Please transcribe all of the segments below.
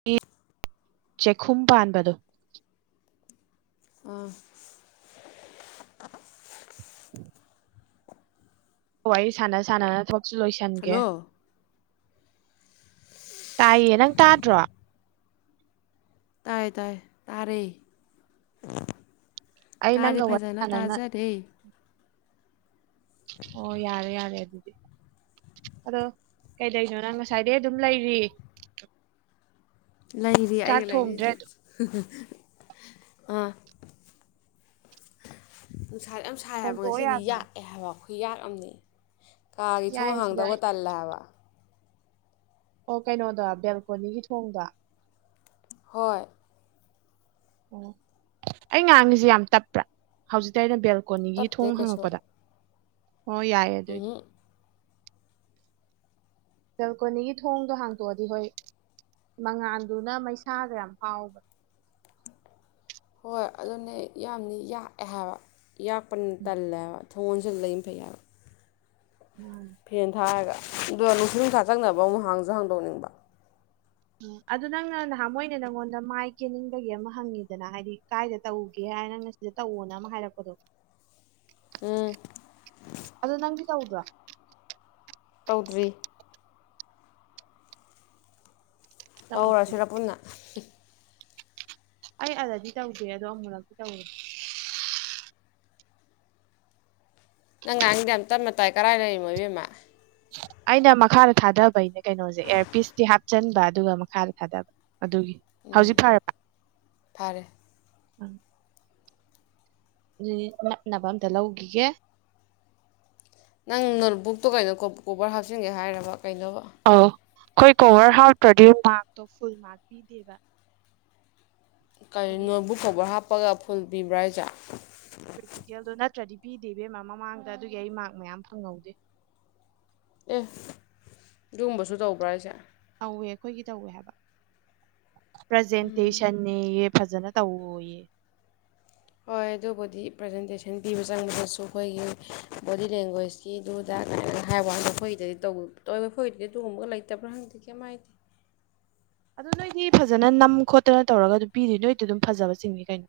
[unintelligible] ꯆꯦꯛꯈꯨꯝ ꯄꯥꯟꯕꯗꯣ ꯑꯥ [inaudible] ꯋꯥꯔꯤ ꯁꯥꯟꯅ ꯁꯥꯟꯅꯅ ꯊꯕꯛꯁꯨ ꯂꯣꯏꯁꯟꯒꯦ꯫ ꯍꯜꯂꯣ ꯇꯥꯏꯌꯦ ꯅꯪ ꯇꯥꯗ꯭ꯔꯣ? ꯇꯥꯏ ꯇꯥꯏ ꯇꯥꯔꯦ ꯑꯩ ꯇꯥꯔꯦ ꯅꯪꯒ ꯋꯥꯔꯤ ꯐꯖꯅ ꯁꯥꯟꯅꯅ ꯇꯥꯖꯥꯔꯦ ꯑꯣ ꯌꯥꯔꯦ ꯌꯥꯔꯦ ꯑꯗꯨꯗꯤ ꯑꯗꯣ ꯀꯩꯗꯩꯅꯣ ꯅꯪ ꯉꯁꯥꯏꯗꯩ ꯑꯗꯨꯝ ꯂꯩꯔꯤ ꯂꯩꯔꯤ ꯆꯥꯛ ꯑꯩꯒ ꯂꯩꯔꯤ ꯊꯣꯡꯗ꯭ꯔꯦ ꯑꯗꯨ ꯑꯥ ꯅꯨꯡꯁꯥ ꯌꯥꯝ ꯁꯥꯏ ꯍꯥꯏꯕ ꯊꯣꯡꯗꯣꯛꯑꯣ ꯉꯁꯤꯗꯤ ꯌꯥꯗ꯭ꯔꯣ ꯌꯥꯛꯑꯦ ꯍꯥꯏꯕ ꯉꯁꯤꯗꯤ ꯈꯨꯌꯥꯛꯑꯝꯅꯤ ꯀꯥꯒꯤ ꯊꯣꯡ ꯌꯥꯏꯌꯦ ꯁꯤꯗ ꯍꯥꯡꯗꯧꯕ ꯑꯩ ꯇꯜꯂꯦ ꯍꯥꯏꯕ ꯑꯣ ꯀꯩꯅꯣꯗ ꯕꯦꯜꯀꯣꯅꯤꯒꯤ ꯊꯣꯡꯗꯣ ꯍꯣꯏ ꯑꯣ ꯑꯩ ꯉꯥꯡꯉꯤꯖꯤ ꯌꯥꯝ ꯇꯞꯄ꯭ꯔꯥ ꯍꯧꯖꯤꯛꯇ ꯑꯩꯅ ꯕꯦꯜꯀꯣꯅꯤꯒꯤ ꯇꯞꯇꯦ ꯊꯣꯡ ꯀꯩꯁꯨ ꯍꯪꯉꯛꯄꯗ ꯑꯣ ꯌꯥꯏ ꯑꯗꯨꯏꯗꯤ ꯕꯦꯜꯀꯣꯅꯤꯒꯤ ꯊꯣꯡꯗꯣ ꯍꯥꯡꯇꯣꯛꯑꯗꯤ ꯍꯣꯏ ꯃꯉꯥꯥꯟꯗꯨꯅ ꯃꯩꯁꯥꯒ ꯌꯥꯝ ꯐꯥꯎꯕ ꯍꯣꯏ ꯑꯗꯨꯅꯦ ꯌꯥꯝꯅꯤ ꯌꯥꯛꯑꯦ ꯍꯥꯏꯕ ꯌꯥꯛꯄꯅꯤꯅ ꯇꯜꯂꯦꯕ ꯊꯣꯡ ꯂꯣꯟꯁꯤꯜꯂ ꯂꯩꯕꯅ ꯐꯩ ꯍꯥꯏꯕ ꯎꯝ [inaudible] [unintelligible] ꯐꯦꯟ ꯊꯥꯔꯒ ꯑꯗꯣ ꯅꯨꯡꯁꯤꯠ ꯅꯨꯡꯁꯥ ꯆꯪꯅꯕ ꯑꯃꯨꯛ ꯍꯥꯡꯁꯨ ꯍꯥꯡꯗꯣꯛꯅꯤꯡꯕ ꯎ ꯑꯗꯨ ꯅꯪꯅ ꯅꯍꯥꯟ ꯃꯣꯏꯅ ꯅꯪꯉꯣꯟꯗ ꯃꯥꯏ ꯀꯦꯅꯤꯡꯕꯒꯤ ꯑꯃ ꯍꯪꯉꯤꯗꯅ ꯍꯥꯏꯗꯤ ꯀꯥꯏꯗ ꯇꯧꯒꯦ ꯍꯥꯏꯅ ꯅꯪ ꯁꯤꯗ ꯇꯧꯋꯣꯅ ꯑꯃ ꯍꯥꯏꯔꯛꯄꯗꯣ ꯎꯝ ꯑꯗꯣ ꯅꯪꯗꯤ ꯇꯧꯕ꯭ꯔꯣ ꯇꯧꯗ꯭ꯔꯤ ꯇꯧꯗꯤꯌꯦ ꯇꯧꯔꯁꯤꯔ ꯄꯨꯟꯅ ꯑꯩ ꯑꯦꯂ꯭ꯔꯖꯤ ꯇꯧꯗꯤꯌꯦ ꯑꯗꯣ ꯑꯃꯨꯛꯂꯛꯇꯤ ꯇꯧꯋꯦ ꯅꯪ ꯉꯥꯡꯉꯤꯗꯣ ꯌꯥꯝ ꯇꯞꯅ ꯇꯥꯏ ꯀꯔꯥꯏ ꯂꯩꯔꯤꯃꯣ ꯏꯕꯦꯝꯃ ꯑꯩꯅ ꯃꯈꯥꯗ ꯊꯥꯗꯕꯩꯅꯤ ꯀꯩꯅꯣꯁꯦ ꯑꯦꯌꯥꯔꯄꯤꯁꯇꯤ ꯍꯥꯞꯆꯤꯟꯕ ꯑꯗꯨꯒ ꯃꯈꯥꯗ ꯊꯥꯗꯕ ꯑꯗꯨꯒꯤ ꯍꯧꯖꯤꯛ ꯐꯔꯕ ꯐꯔꯦ ꯎ ꯅꯞꯅꯕ ꯑꯝꯇ ꯂꯧꯈꯤꯒꯦ ꯅꯪ ꯅꯣꯠꯕꯨꯛꯇꯣ ꯀꯩꯅꯣ ꯀꯣꯕꯔ ꯍꯥꯞꯆꯤꯟꯒꯦ ꯍꯥꯏꯔꯕ ꯀꯩꯅꯣꯕ ꯑꯧ ꯑꯩꯈꯣꯏ ꯀꯣꯚꯔ ꯍꯥꯎꯇ꯭ꯔꯗꯤ ꯃꯥꯔꯛꯇꯣ ꯐꯨꯜ ꯃꯥꯔꯛ ꯄꯤꯗꯦꯕ ꯀꯩꯅꯣ ꯍꯥꯏꯗꯤ ꯅꯣꯠꯕꯨꯛ ꯀꯣꯕꯔ ꯍꯥꯞꯄꯒ ꯐꯨꯜ ꯄꯤꯕ꯭ꯔꯥ ꯍꯥꯏꯁꯦ ꯄ꯭ꯔꯦꯛꯇꯤꯀꯦꯜꯗꯣ ꯅꯠꯇ꯭ꯔꯗꯤ ꯄꯤꯗꯦ ꯏꯕꯦꯝꯃ ꯃꯃꯥꯡꯗ ꯑꯗꯨꯒꯤ ꯑꯩ ꯃꯥꯔꯛ ꯃꯌꯥꯝ ꯐꯪꯍꯧꯗꯦ ꯑꯦ ꯑꯗꯨꯒꯨꯝꯕꯁꯨ ꯇꯧꯕ꯭ꯔꯥ ꯑꯩꯁꯦ ꯇꯧꯋꯦ ꯑꯩꯈꯣꯏꯒꯤ ꯇꯧꯋꯦ ꯍꯥꯏꯕ ꯄ꯭ꯔꯖꯦꯟꯇꯦꯁꯟ ꯅꯦꯌꯦ ꯐꯖꯅ ꯇꯧꯋꯣꯌꯦ ꯍꯣꯏ ꯑꯗꯨ ꯕꯨꯗꯤ ꯄ꯭ꯔꯖꯦꯟꯇꯦꯁꯟ ꯄꯤꯕ ꯆꯪꯕꯗꯁꯨ ꯑꯩꯈꯣꯏꯒꯤ ꯕꯣꯗꯤ ꯂꯦꯡꯒꯣꯏꯁ ꯀꯤꯗꯨꯗ ꯀꯥꯏꯅꯒ ꯍꯥꯏꯕ ꯋꯥꯅꯦ ꯈꯣꯏꯗꯗꯤ ꯇ ꯇꯧꯕ ꯈꯣꯏꯗꯗꯤ ꯑꯗꯨꯒꯨꯝꯕꯒ ꯂꯩꯇꯕ꯭ꯔꯥ ꯍꯪꯗꯦ ꯀꯩꯝ ꯍꯥꯏꯗꯦ ꯑꯗꯣ ꯅꯣꯏꯗꯤ ꯐꯖꯅ ꯅꯝ ꯈꯣꯠꯇꯅ ꯇꯧꯔꯒ ꯑꯗꯨꯝ ꯄꯤꯗꯣꯏ ꯅꯣꯏꯗꯤ ꯑꯗꯨꯝ ꯐꯖꯕ ꯆꯤꯡꯉꯤ ꯀꯩꯅꯣ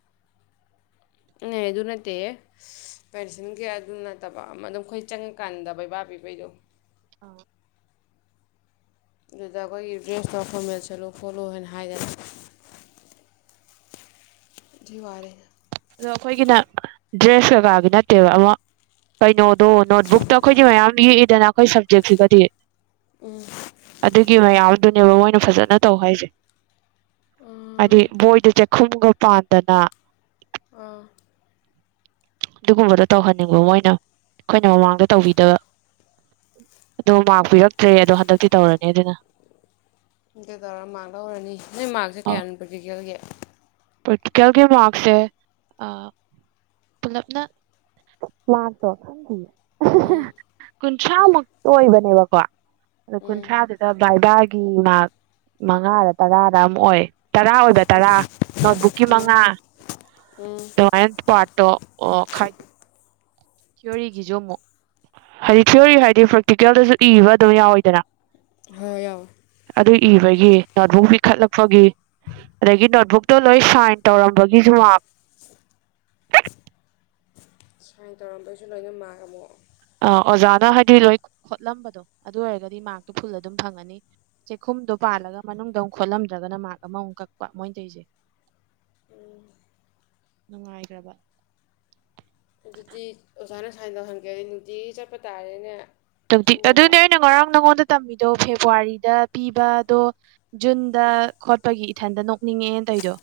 ꯑꯗꯨ ꯅꯠꯇꯦꯍꯦ ꯄꯦꯟꯁꯤꯟꯒꯤ ꯑꯗꯨ ꯅꯠꯇꯕ ꯑꯗꯨꯝ ꯑꯩꯈꯣꯏ ꯆꯪꯉꯀꯥꯟꯗ ꯕꯩꯕꯥ ꯄꯤꯕꯩꯗꯣ [unintelligible] ꯑꯗꯨꯗ ꯑꯩꯈꯣꯏꯒꯤ ꯗ꯭ꯔꯦꯁꯇꯣ ꯐꯣꯔꯃꯦꯜ ꯆꯠꯂꯨ ꯈꯣꯠꯂꯨ ꯍꯥꯏꯅ ꯍꯥꯏꯗꯅ ꯋꯥꯔꯦꯅ ꯑꯗꯣ ꯑꯩꯈꯣꯏꯒꯤꯅ ꯗ꯭ꯔꯦꯁ ꯀꯩꯀꯥꯒꯤ ꯅꯠꯇꯦꯕ ꯑꯃꯨꯛ ꯀꯩꯅꯣꯗꯣ ꯅꯣꯠꯕꯨꯛꯇꯣ ꯑꯩꯈꯣꯏꯗꯤ ꯃꯌꯥꯝ ꯌꯦꯛꯏꯗꯅ ꯑꯩꯈꯣꯏ ꯁꯞꯖꯦꯛꯁꯤꯒꯗꯤ ꯑꯗꯨꯒꯤ ꯃꯌꯥꯝꯗꯨꯅꯦꯕ ꯃꯣꯏꯅ ꯐꯖꯅ ꯇꯧ ꯍꯥꯏꯁꯦ ꯍꯥꯏꯗꯤ ꯕꯣꯏꯗ ꯆꯥꯛꯈꯨꯝꯒ ꯄꯥꯟꯗꯅ ꯑꯥ ꯑꯗꯨꯒꯨꯝꯕꯗꯣ ꯇꯧꯍꯟꯅꯤꯡꯕ ꯃꯣꯏꯅ ꯑꯩꯈꯣꯏꯅ ꯃꯃꯥꯡꯗ ꯇꯧꯕꯤꯗꯕ ꯑꯗꯣ ꯃꯥꯔ ꯄꯤꯔꯛꯇ꯭ꯔꯦ ꯑꯗꯣ ꯍꯟꯗꯛꯇꯤ ꯇꯧꯔꯅꯤ ꯑꯗꯨꯅ ꯑꯗꯨ ꯇꯧꯔꯒ ꯃꯥꯔꯛ ꯂꯧꯔꯅꯤ ꯅꯣꯏ ꯃꯥꯔꯛꯁꯦ ꯑ ꯀꯌꯥꯅꯣ ꯄ꯭ꯔꯦꯛꯇꯤꯀꯦꯜꯒꯤ ꯄ꯭ꯔꯦꯛꯇꯤꯀꯦꯜꯒꯤ ꯃꯥꯔꯛꯁꯦ ꯑ ꯄꯨꯂꯞꯅ ꯃꯥꯛꯇꯣ ꯀꯨꯟꯊ꯭ꯔꯥꯃꯨꯛꯇ ꯑꯣꯏꯕꯅꯦꯕꯀꯣ ꯑꯗꯣ ꯀꯨꯟꯊ꯭ꯔꯥꯗꯨꯗ ꯕꯥꯏꯕꯥꯒꯤ ꯃꯥꯛ ꯃꯉꯥꯔ ꯇꯔꯥꯔ ꯑꯃ ꯑꯣꯏ ꯇꯔꯥ ꯑꯣꯏꯕ ꯇꯔꯥ ꯅꯣꯠꯕꯨꯛꯀꯤ ꯃꯉꯥ ꯑꯗꯨꯃꯥꯏꯟ ꯄꯥꯔꯠꯇꯣ ꯑꯣ ꯈꯥꯏꯗꯣꯛ ꯊꯤꯑꯣꯔꯤꯒꯤꯁꯨ ꯑꯃꯨꯛ ꯍꯥꯏꯗꯤ ꯊꯤꯌꯣꯔꯤ ꯍꯥꯏꯗꯤ ꯄ꯭ꯔꯦꯛꯇꯤꯀꯦꯜꯗꯁꯨ ꯏꯕ ꯑꯗꯨꯝ ꯌꯥꯎꯋꯤꯗꯅ ꯍꯣꯏ ꯌꯥꯎ ꯑꯗꯨ ꯏꯕꯒꯤ ꯅꯣꯠꯕꯨꯛ ꯄꯤꯈꯠꯂꯛꯄꯒꯤ ꯑꯗꯒꯤ ꯅꯣꯠꯕꯨꯛꯇꯣ ꯂꯣꯏ ꯁꯥꯏꯟ ꯇꯧꯔꯝꯕꯒꯤꯁꯨ ꯃꯥꯛ ꯁꯥꯏꯟ ꯇꯧꯔꯝꯕꯩꯁꯨ ꯂꯣꯏꯅ ꯃꯥꯛ ꯑꯃꯨꯛ ꯑ ꯑꯣꯖꯥꯅ ꯍꯥꯏꯗꯤ ꯂꯣꯏ ꯈꯣꯠꯂꯝꯕꯗꯣ ꯑꯗꯨ ꯑꯣꯏꯔꯒꯗꯤ ꯃꯥꯔꯛꯇꯣ ꯐꯨꯜ ꯑꯗꯨꯝ ꯐꯪꯉꯅꯤ ꯆꯦꯛꯈꯨꯝꯗꯣ ꯄꯥꯜꯂꯒ ꯃꯅꯨꯡꯗ ꯑꯃꯨꯛ ꯈꯣꯠꯂꯝꯗ꯭ꯔꯒꯅ ꯃꯥꯥꯛ ꯑꯃꯃꯨꯛ ꯀꯛꯄ ꯃꯣꯏꯅ ꯇꯧꯢꯁꯦ [inaudible] ꯅꯨꯡꯉꯥꯏꯈ꯭ꯔꯕ ꯑꯗꯨꯗꯤ ꯑꯣꯖꯥꯅ ꯁꯥꯏꯟ ꯇꯧꯍꯟꯒꯦꯗꯤ ꯅꯨꯡꯇꯤꯒꯤ ꯆꯠꯄ ꯇꯥꯔꯦꯅꯦ ꯇꯗꯤ ꯈꯪꯅꯕ ꯑꯗꯨꯅꯦ ꯑꯩꯅ ꯉꯔꯥꯡ ꯅꯪꯉꯣꯟꯗ ꯇꯝꯃꯤꯗꯣ ꯐꯦꯕꯋꯥꯔꯤꯗ ꯄꯤꯕ ꯑꯗꯣ ꯖꯨꯟꯗ ꯈꯣꯠꯄꯒꯤ ꯏꯊꯟꯗ ꯅꯣꯛꯅꯤꯡꯉꯦ ꯇꯩꯗꯣ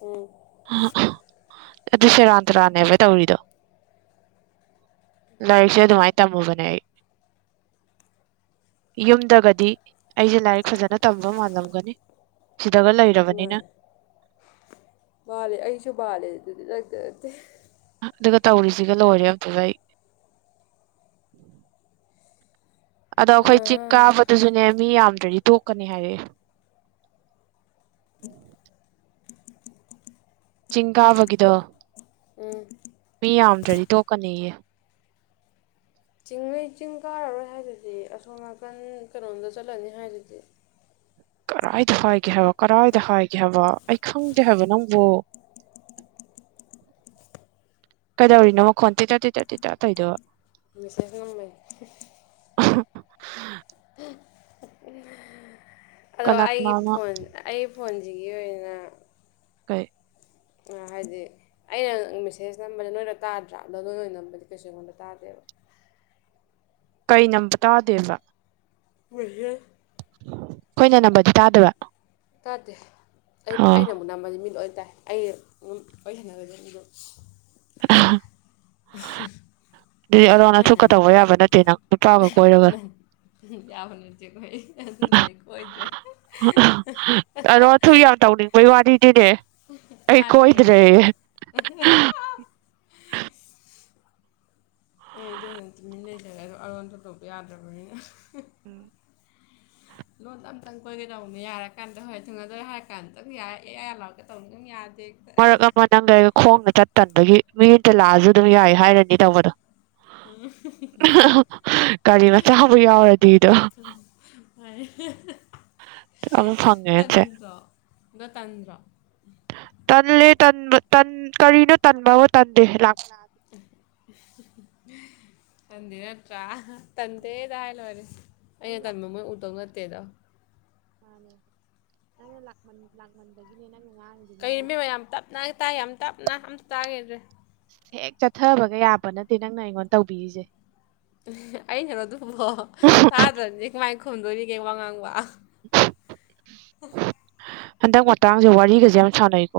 ꯎꯝ ꯑꯗꯨ ꯁꯦꯔꯥꯟ ꯇꯨꯔꯥꯟꯅꯦꯕ ꯇꯧꯔꯤꯗꯣ ꯂꯥꯏꯔꯤꯛꯁꯦ ꯑꯗꯨꯃꯥꯏ ꯇꯝꯃꯕꯅꯦ ꯌꯨꯝꯗꯒꯗꯤ ꯑꯩꯁꯦ ꯂꯥꯏꯔꯤꯛ ꯐꯖꯅ ꯇꯝꯕ ꯃꯥꯜꯂꯝꯒꯅꯤ ꯁꯤꯗꯒ ꯂꯩꯔꯕꯅꯤꯅ ꯃꯥꯅꯦ ꯃꯥꯜꯂꯦ ꯑꯩꯁꯨ ꯃꯥꯜꯂꯦ ꯅꯪꯗ ꯅꯠꯇꯦ ꯑꯗꯨꯒ ꯇꯧꯔꯤꯁꯤꯒ ꯂꯣꯏꯔꯦ ꯑꯝꯇꯚ ꯑꯩ ꯑꯗꯣ ꯑꯩꯈꯣꯏ ꯆꯤꯡ ꯎꯝ ꯀꯥꯕꯗꯨꯁꯨꯅꯦ ꯃꯤ ꯌꯥꯝꯗ꯭ꯔꯗꯤ ꯇꯣꯛꯀꯅꯤ ꯍꯥꯏꯔꯛꯑꯦ ꯆꯤꯡ ꯀꯥꯕꯒꯤꯗꯣ ꯃꯤ ꯌꯥꯝꯗ꯭ꯔꯗꯤ ꯇꯣꯛꯀꯅꯦꯌꯦ ꯆꯤꯡꯂꯩ ꯆꯤꯡ ꯀꯥꯔꯔꯣꯏ ꯍꯥꯏꯗꯨꯗꯤ ꯑꯁꯣꯝ ꯅꯥꯀꯟ ꯀꯩꯅꯣꯝꯗ ꯆꯠꯂꯅꯤ ꯍꯥꯏꯗꯨꯗꯤ ꯀꯔꯥꯏꯗ ꯍꯥꯏꯒꯦ ꯍꯥꯏꯕ ꯀꯔꯥꯏꯗ ꯍꯥꯏꯒꯦ ꯍꯥꯏꯕ ꯑꯩ ꯈꯪꯗꯦ ꯍꯥꯏꯕ ꯅꯪꯕꯨ [inaudible] ꯀꯩꯗꯧꯔꯤꯅꯣ ꯈꯣꯟꯇꯤ ꯇꯠ ꯇꯤ ꯇꯠ ꯇꯤ ꯇꯩꯗꯣꯕꯣ ꯃꯤꯁꯦꯁ ꯅꯝꯕꯩꯅꯦ ꯑꯗꯣ ꯀꯅꯥ ꯑꯩꯒꯤ ꯀꯅꯥꯅꯣ ꯐꯣꯟ ꯑꯩ ꯐꯣꯟꯁꯤꯒꯤ ꯑꯣꯏꯅ ꯀꯩ ꯍꯥꯏꯗꯤ ꯑꯩꯅ ꯃꯦꯁꯦꯖ ꯅꯝꯕꯔꯁ ꯅꯣꯏꯅ ꯇꯥꯗ꯭ꯔꯥ ꯑꯗꯣ ꯅꯣꯏꯅ ꯅꯝꯕꯗꯤ ꯀꯩꯁꯨ ꯑꯩꯉꯣꯟꯗ ꯇꯥꯗꯦꯕ ꯀꯩ ꯅꯝꯕ ꯇꯥꯗꯦꯕ ꯃꯦꯁꯦꯖ ꯑꯩꯈꯣꯏꯅ ꯅꯝꯕꯗꯤ ꯇꯥꯗꯕ ꯇꯥꯗꯦ ꯑꯩꯕꯨ ꯑꯣ ꯑꯩꯅ ꯅꯝꯕꯗꯤ ꯃꯤ ꯂꯣꯏ ꯇꯥꯏ ꯑꯩ ꯑꯗꯨꯝ ꯋꯥꯔꯤ ꯁꯥꯟꯅꯒ꯭ꯔꯗꯤ ꯑꯗꯨꯝ [inaudible] [unintelligible] ꯑꯂꯣꯟ ꯅꯣꯏꯅ ꯑꯊꯨꯞꯀ ꯇꯧꯕ ꯌꯥꯕ ꯅꯠꯇꯦ ꯅꯪ ꯅꯨꯄꯥꯒ ꯀꯣꯏꯔꯒ [unintelligible] ꯈꯣꯏ ꯑꯗꯨꯅ ꯑꯩ ꯀꯣꯏꯗ꯭ꯔꯦ [unintelligible] ꯑꯗꯣ ꯊꯨꯛ ꯌꯥꯝ ꯇꯧꯅꯤꯡꯕꯩ ꯋꯥꯔꯤꯗꯤꯅꯦ ꯑꯩ ꯃꯥꯅꯤ ꯀꯩꯅꯣ ꯀꯣꯏꯗ꯭ꯔꯦ [unintelligible] ꯑꯩ ꯑꯗꯨꯅ ꯇꯨꯃꯤꯟ꯭ ꯂꯩꯖꯔꯦ ꯑꯗꯣ ꯑꯔꯣꯟ ꯊꯨꯞ ꯇꯧꯕ ꯌꯥꯗ꯭ꯔꯕꯅꯤꯅ [inaudible] [inaudible] ꯂꯣꯟꯗ ꯑꯝꯇꯪ ꯀꯣꯏꯒꯦ ꯇꯧꯅꯤ ꯌꯥꯔ ꯀꯥꯟꯗ ꯍꯣꯏ ꯊꯨꯡꯅꯗꯣꯔꯦ ꯍꯥꯏ ꯀꯥꯟꯗ [unintelligible] ꯑꯦ ꯌꯥ ꯌꯥ ꯂꯥꯎꯔꯒ ꯇꯧꯅꯤ ꯎꯪ ꯌꯥꯗꯦ ꯃꯔꯛ ꯑꯃ ꯅꯪꯒ ꯑꯩꯒ ꯈꯣꯡꯅ ꯆꯠ ꯇꯟꯕꯒꯤ ꯃꯤ ꯑꯇ ꯂꯥꯛꯑꯖꯨ ꯑꯗꯨꯝ ꯌꯥꯏ ꯍꯥꯏꯔꯅꯤ ꯇꯧꯕꯗꯣ ꯎꯝ [unintelligible] [unintelligible] ꯒꯥꯔꯤ ꯃꯆꯥꯕꯨ ꯌꯥꯎꯔꯗꯤꯗꯣ ꯎꯝ [unintelligible] ꯑꯃꯨꯛ ꯐꯪꯉꯦ [unintelligible] ꯑꯩꯁꯦ ꯇꯟꯗ꯭ꯔꯣ ꯅꯥ ꯇꯟꯗ꯭ꯔꯣ ꯇꯜꯂꯦ ꯇꯟꯕ ꯇꯟ ꯀꯔꯤꯅꯣ ꯇꯟꯕꯥꯕꯨ ꯇꯟꯗꯦ ꯂꯥꯛ [inaudible] ꯇꯟꯗꯦ ꯅꯠꯇ꯭ꯔꯥ ꯑꯍꯥ ꯇꯟꯗꯦꯗ ꯍꯥꯏ ꯂꯣꯏꯔꯦ ꯑꯩꯅ ꯃꯥꯅꯦ ꯇꯟꯕ ꯃꯣꯏ ꯎꯗꯧ ꯅꯠꯇꯦꯗꯣ [unintelligible] ꯀꯩ ꯃꯤꯃꯥ ꯌꯥꯝ ꯇꯞꯅ ꯇꯥꯏ ꯌꯥꯝ ꯇꯞꯅ ꯑꯝꯇ ꯇꯥꯒꯤꯗ꯭ꯔꯦ ꯍꯦꯛ ꯆꯠꯊꯕꯒ ꯌꯥꯕ ꯅꯠꯇꯦ ꯅꯪꯅ ꯑꯩꯉꯣꯟ ꯇꯧꯕꯤꯔꯤꯖꯦ ꯑꯩꯩꯅꯔꯣ ꯑꯗꯨꯕꯣ ꯊꯥꯗ꯭ꯔꯗꯤ ꯀꯃꯥꯏ ꯈꯨꯝꯗꯣꯔꯤꯒꯦ ꯋꯥ ꯉꯥꯡꯕ ꯍꯟꯗꯛ ꯃꯇꯥꯡꯖꯦ ꯋꯥꯔꯤꯒꯖꯦ ꯌꯥꯝ ꯁꯥꯟꯅꯩꯀꯣ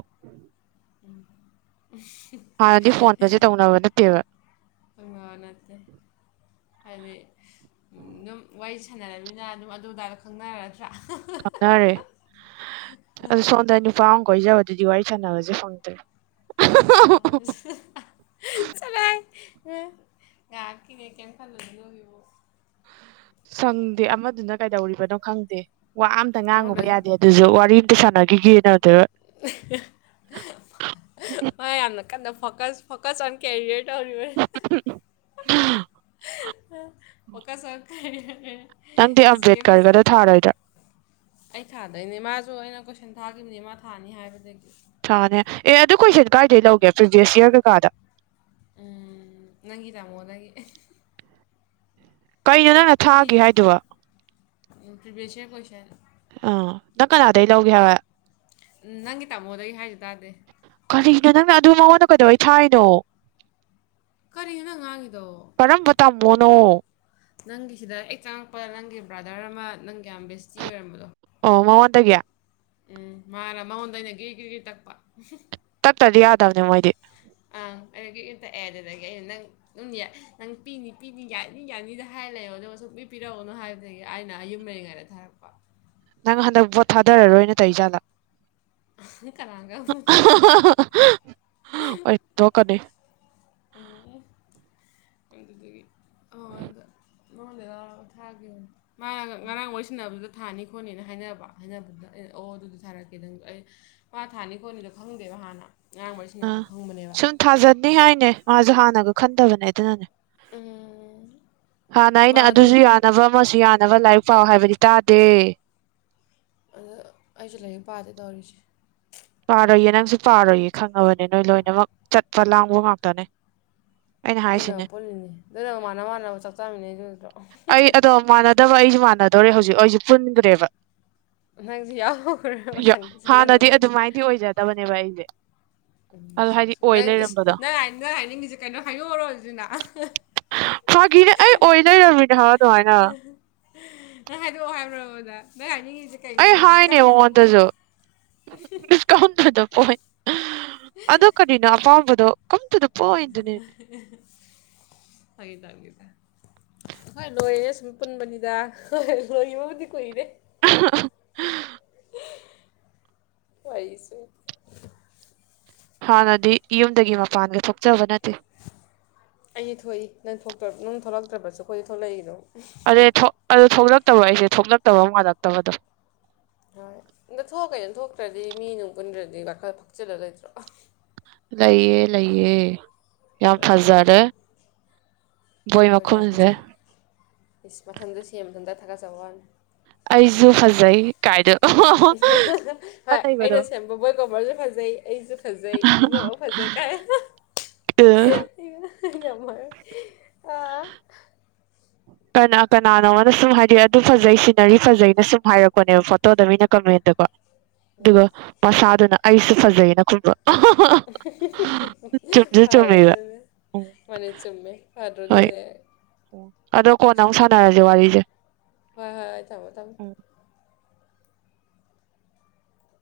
ꯍꯥꯟꯅꯗꯤ ꯐꯣꯟꯒꯖꯦ ꯇꯧꯅꯕ ꯅꯠꯇꯦꯕ [unintelligible] ꯅꯠꯇꯦ ꯍꯥꯏꯗꯤ ꯗꯨꯝ ꯋꯥꯔꯤ ꯁꯥꯟꯅꯔꯞꯅꯤꯅ ꯑꯗꯨꯝ ꯑꯗꯨ ꯗꯥꯗꯣ ꯈꯪꯅꯔꯗ꯭ꯔꯥ [unintelligible] ꯈꯪꯅꯔꯦ ꯑꯗꯣ ꯁꯣꯝꯗ ꯅꯨꯄꯥ ꯑꯃ ꯀꯣꯏꯖꯕꯗꯨꯗꯤ ꯋꯥꯔꯤ ꯁꯥꯟꯅꯕꯁꯦ ꯐꯪꯗ꯭ꯔꯦ [unintelligible] [unintelligible] ꯆꯂꯥꯏ ꯑꯥ ꯉꯍꯥꯛꯀꯤꯅꯦ ꯀꯩꯝ ꯈꯜꯂꯨ ꯑꯗꯨꯒꯤꯕꯨ ꯁꯪꯗꯦ ꯑꯃꯗꯨꯅ ꯀꯩꯗꯧꯔꯤꯕꯅꯣ ꯈꯪꯗꯦ ꯋꯥ ꯑꯝꯇ ꯉꯥꯡꯉꯨꯕ ꯑꯩꯉꯣꯟꯗ ꯌꯥꯗꯦ ꯑꯗꯨꯖꯨ ꯋꯥꯔꯤ ꯑꯝꯇ ꯁꯥꯟꯅꯒꯤꯒꯦꯅ ꯑꯗ ꯃꯥ ꯌꯥꯝꯅ ꯀꯟꯅ ꯐꯣꯀꯁ ꯐꯣꯀꯁ ꯑꯣꯟ ꯀꯦꯔꯤꯌꯔ ꯇꯧ [unintelligible] [unintelligible] ꯐꯣꯀꯁ ꯑꯣꯟ ꯀꯦꯔꯤꯌꯔ [unintelligible] ꯅꯪꯗꯤ ꯑꯝꯕꯦꯗꯀꯔꯒꯗꯣ ꯊꯥꯔꯣꯏꯗ꯭ꯔꯥ ꯑꯩ ꯊꯥꯗꯣꯏꯅꯦ ꯃꯥꯖꯨ ꯑꯩꯅ ꯀꯣꯏꯁꯟ ꯊꯥꯒꯤꯈꯤꯕꯅꯤ ꯃꯥ ꯊꯥꯅꯤ ꯍꯥꯏꯕꯗꯒꯤ ꯊꯥꯅꯦ ꯑꯦ ꯑꯗꯨ ꯀꯣꯏꯁꯟ ꯀꯥꯏꯗꯩ ꯂꯧꯒꯦ ꯄ꯭ꯔꯤꯚꯤꯌꯁ ꯌꯔ ꯀꯩꯀꯥꯗ ꯎꯝ ꯅꯪꯒꯤ ꯇꯥꯃꯣꯗꯒꯤ [unintelligible] ꯀꯩꯅꯣ ꯅꯪꯅ ꯊꯥꯒꯤ ꯍꯥꯏꯗꯨꯕꯣ ꯎꯝ ꯄ꯭ꯔꯤꯚ꯭ꯌꯁ ꯌꯔ ꯀꯣꯢꯁꯟ ꯑꯥ ꯅꯪ ꯀꯅꯥꯗꯩ ꯂꯧꯒꯦ ꯍꯥꯏꯕ ꯎꯝ ꯅꯪꯒꯤ ꯇꯥꯃꯣꯗꯩ ꯍꯥꯏꯖꯦ ꯇꯥꯗꯦ ꯀꯔꯤꯒꯤꯅꯣ ꯅꯪꯅ ꯑꯗꯨ ꯃꯉꯣꯟꯗ ꯀꯩꯗꯧꯕꯩ ꯊꯥꯢꯅꯣ ꯀꯔꯤꯅꯣ ꯅꯪ ꯉꯥꯡꯉꯤꯗꯣ ꯀꯔꯝꯕ ꯇꯥꯃꯣꯅꯣ ꯅꯪꯒꯤ ꯁꯤꯗ ꯍꯦꯛ ꯆꯪꯉꯛꯄ ꯅꯪꯒꯤ ꯕ꯭ꯔꯥꯗꯔ ꯑꯃ ꯅꯪꯒꯤ ꯌꯥꯝ ꯕꯦꯁꯇꯤ ꯑꯣꯏꯔꯝꯕꯗꯣ ꯑꯣ ꯃꯉꯣꯟꯇꯒꯤ ꯎꯝ ꯃꯥꯔꯥꯥ ꯃꯉꯣꯟꯗ ꯑꯩꯅ ꯒ꯭ꯔꯤ ꯒ꯭ꯔꯤ ꯒꯤ ꯇꯛꯄ ꯇꯠꯇꯗꯤ ꯌꯥꯗꯕꯅꯦ ꯃꯣꯏꯗꯤ ꯑꯥ ꯑꯗꯒꯤ ꯏꯟ ꯇꯛꯑꯦ ꯑꯗꯨꯗꯒꯤ ꯑꯩꯅ ꯅꯪ ꯗꯨꯝ ꯌꯥ ꯅꯪ ꯄꯤꯅꯤ ꯄꯤꯅꯤ ꯌꯥꯅꯤ ꯌꯥꯅꯤꯗ ꯍꯥꯏꯔ ꯂꯩꯑꯣ ꯑꯗꯨꯒ ꯁꯨꯝ ꯄꯤ ꯄꯤꯔꯛꯑꯣꯅꯣ ꯍꯥꯏꯕꯗꯒꯤ ꯑꯩꯅ ꯌꯨꯝ ꯂꯩꯔꯤꯉꯩꯗ ꯊꯔꯛꯄ ꯅꯪ ꯍꯟꯗꯛ ꯕꯣꯠ ꯊꯥꯗꯔꯥꯔꯣꯏ ꯅ ꯇꯧꯔꯤ ꯖꯥꯠꯔꯥ ꯀꯅꯥꯒ [unintelligible] ꯇꯣꯛꯀꯅꯤ [unintelligible] ꯑꯗꯨꯗꯒꯤ ꯑꯉꯣꯟꯗ ꯅꯥꯉꯣꯟꯗꯩ ꯂꯧꯔꯥ ꯊꯥꯒꯤꯕꯟ ꯃꯥ ꯉꯔꯥꯡ ꯋꯔꯤꯁꯟꯅꯕꯗꯨꯗ ꯊꯥꯅꯤ ꯈꯣꯠꯅꯤꯅ ꯍꯥꯏꯅꯕ ꯍꯥꯏꯅꯕꯗꯨꯗ ꯑꯩꯅ ꯑꯣ ꯑꯗꯨꯗꯤ ꯊꯥꯔꯛꯀꯦꯗꯪ ꯑꯩ ꯄꯥ ꯊꯥꯅꯤ ꯈꯣꯠꯅꯤꯗꯣ ꯈꯪꯗꯦꯕ ꯍꯥꯟꯅ ꯉꯥꯔꯥꯡ ꯋꯥꯔꯤ ꯁꯥꯅꯕꯗꯥ ꯈꯪꯕꯅꯦꯕ ꯊꯥꯖꯠꯅꯤ ꯍꯥꯏꯅꯦ ꯃꯥꯁꯨ ꯍꯥꯟꯅꯒ ꯈꯟꯗꯕꯅꯦ ꯑꯗꯨꯅꯅꯦ ꯎꯝ ꯍꯥꯟꯅ ꯃꯥ ꯑꯩꯅ ꯑꯗꯨꯝ ꯑꯗꯨꯁꯨ ꯌꯥꯟ ꯅꯕ ꯑꯃꯁꯨ ꯌꯥꯅꯕ ꯂꯥꯏꯔꯤꯛ ꯄꯥꯎ ꯍꯥꯏꯕꯗꯤ ꯇꯥꯗꯦ ꯑꯗ ꯑꯩꯁꯨ ꯂꯥꯏꯔꯤꯛ ꯄꯥꯗꯦ ꯇꯧꯔꯤꯁꯦ ꯄꯥꯔꯣꯏꯌꯦ ꯅꯪꯁꯨ ꯄꯥꯔꯣꯏꯌꯦ ꯈꯪꯉꯕꯅꯦ ꯅꯣꯏ ꯂꯣꯏꯅꯃꯛ ꯆꯠꯄ ꯂꯥꯡꯕ ꯉꯥꯛꯇꯅꯦ ꯑꯩꯅ ꯑꯗꯨꯅ ꯍꯥꯏꯁꯤꯅꯦ ꯄꯨꯜꯂꯤꯅꯦ ꯑꯗꯨ ꯃꯥꯟꯅ ꯃꯥꯟꯅꯕ ꯆꯥꯛ ꯆꯥꯃꯤꯟꯅꯩꯁꯨ ꯎꯗ꯭ꯔꯣ ꯑꯩ ꯑꯗꯣ ꯃꯥꯟꯅꯗꯕ ꯑꯩꯁꯨ ꯃꯥꯟꯅꯗꯧꯔꯦ ꯍꯧꯖꯤꯛ ꯑꯩꯁꯨ ꯄꯨꯟꯗ꯭ꯔꯦꯕ ꯅꯪꯁꯨ ꯌꯥꯎꯈ꯭ꯔꯕ ꯐꯤꯌꯥ ꯁꯪꯒ ꯍꯥꯟꯅꯗꯤ ꯁꯪꯒꯅꯕ ꯑꯗꯨꯃꯥꯏꯟꯗꯤ ꯑꯣꯏꯖꯗꯕꯅꯦꯕ ꯑꯩꯁꯦ ꯎꯝ ꯑꯗꯣ ꯍꯥꯏꯗꯤ ꯁꯛꯁꯤ ꯑꯣꯏ ꯅꯪ ꯏꯁ ꯂꯩꯔꯝꯕꯗꯣ ꯅꯪ ꯍꯥꯏ ꯅꯪ ꯍꯥꯏꯅꯤꯡꯉꯁꯤ ꯀꯩꯅꯣ ꯍꯥꯏꯔꯛꯑꯣꯔꯣ ꯑꯗꯨꯗꯤ ꯅ ꯎ ꯒꯤꯅꯦ ꯑꯩ ꯑꯣꯏꯗꯣꯏꯔꯝꯃꯤꯅꯦ ꯍꯥꯕ ꯑꯗꯨꯃꯥꯏꯅ ꯅꯪ ꯍꯥꯏꯗꯣꯛꯑꯣ ꯍꯥꯏꯕ꯭ꯔꯕ ꯅꯪ ꯅꯣꯏ ꯍꯥꯏꯅꯤꯡꯉꯤꯁꯦ ꯀꯩꯅꯣ ꯑꯩ ꯑꯗꯨꯗꯤ ꯀꯝ ꯍꯥꯏꯅꯦ ꯇꯨꯗ ꯄꯣꯏ ꯀꯝꯇꯨꯗ ꯄꯣꯏꯟ ꯑꯗꯨ ꯀꯔꯤꯅꯣ ꯑꯄꯥꯝꯕꯗꯣ ꯀꯝꯇꯨꯗ ꯐꯥꯒꯤ ꯇꯧꯅꯤꯗꯥ ꯍꯣꯏ ꯂꯣꯏꯔꯦ ꯁꯨꯝ ꯄꯨꯟꯕꯅꯤꯗ ꯍꯣꯏ ꯂꯣꯏꯒꯤꯕꯕꯨꯗꯤ ꯀꯨꯏꯔꯦ [unintelligible] [unintelligible] ꯑꯩꯁꯨ ꯍꯥꯟꯅꯗꯤ ꯌꯨꯝꯗꯒꯤ ꯃꯄꯥꯟꯒ ꯊꯣꯛꯆꯕ ꯅꯠꯇꯦ ꯑꯩꯗꯤ ꯊꯣꯛꯏ ꯅꯪ ꯊꯣꯛꯇꯔ ꯅꯪ ꯊꯣꯛꯂꯛꯇ꯭ꯔꯕꯁꯨ ꯑꯩꯈꯣꯏꯗꯤ ꯊꯣꯛꯂꯛꯏ ꯑꯗꯨꯝ [unintelligible] ꯊꯣꯛ ꯑꯗꯨ ꯊꯣꯛꯂꯛꯇꯕ ꯑꯩꯁꯦ ꯊꯣꯛꯂꯛꯇꯕ ꯃꯥꯜꯂꯛꯇꯕꯗꯣ ꯍꯣꯏ ꯑꯗ ꯊꯣꯛ ꯀꯩꯅꯣ ꯊꯣꯛꯇ꯭ꯔꯗꯤ ꯃꯤ ꯅꯨꯡ ꯀꯨꯟꯗ꯭ꯔꯗꯤ ꯋꯥꯈꯜ ꯐꯛꯆꯜꯂ ꯂꯩꯇ꯭ꯔꯣ ꯂꯩꯌꯦ ꯂꯩꯌꯦ ꯌꯥꯝ ꯑꯗꯨꯅꯤ ꯐꯖꯔꯦ ꯕꯣꯏ ꯀꯔꯤ ꯌꯥꯝ ꯃꯈꯨꯝꯁꯦ ꯐꯖꯩ ꯏꯁ ꯃꯊꯟꯇ ꯁꯦꯝ ꯃꯊꯟꯇ ꯊꯥꯀꯠꯆꯕꯋꯥꯅꯤ ꯑꯩꯁꯨ ꯐꯖꯩ ꯀꯥꯏꯗꯣ [unintelligible] ꯂꯩꯕꯗꯣ ꯕꯕꯣꯏ ꯀꯣꯕꯔꯁꯨ ꯐꯖꯩ ꯑꯩꯁꯨ ꯐꯖꯩ ꯄꯨꯝꯅꯃꯛ ꯐꯖꯩ ꯀꯥꯏ ꯑ [unintelligible] ꯑꯥ ꯀꯅꯥ ꯀꯅꯥꯅꯣ ꯑꯃꯅ ꯁꯨꯝ ꯍꯥꯏꯗꯤ ꯑꯗꯨ ꯐꯖꯩ ꯁꯤꯅꯔꯤ ꯐꯖꯅ ꯁꯨꯝ ꯍꯥꯏꯔꯛꯄꯅꯦꯕ ꯐꯣꯇꯣꯗ ꯃꯤꯅ ꯀꯃꯦꯟꯗꯀꯣ ꯑꯗꯨꯒ ꯃꯁꯥꯗꯨꯅ ꯑꯩꯁꯨ ꯐꯖꯩꯌꯦꯅ ꯈꯨꯝꯕ ꯑꯍꯥ ꯆꯨꯝꯃꯦꯕ ꯐꯥꯔꯦꯗꯨꯅ ꯎꯝ ꯃꯅꯤ ꯆꯨꯝꯃꯦ ꯍꯣꯏ ꯐꯥꯗ꯭ꯔꯣꯗꯨꯅꯍꯦꯛ ꯑꯗꯣ ꯀꯣꯟꯅ ꯑꯃꯨꯛ ꯁꯥꯟꯅꯔꯁꯦ ꯋꯥꯔꯤꯁꯦ ꯍꯣꯏ ꯍꯣꯏ ꯍꯣꯏ ꯊꯝꯃꯣ ꯊꯝ ꯎꯝ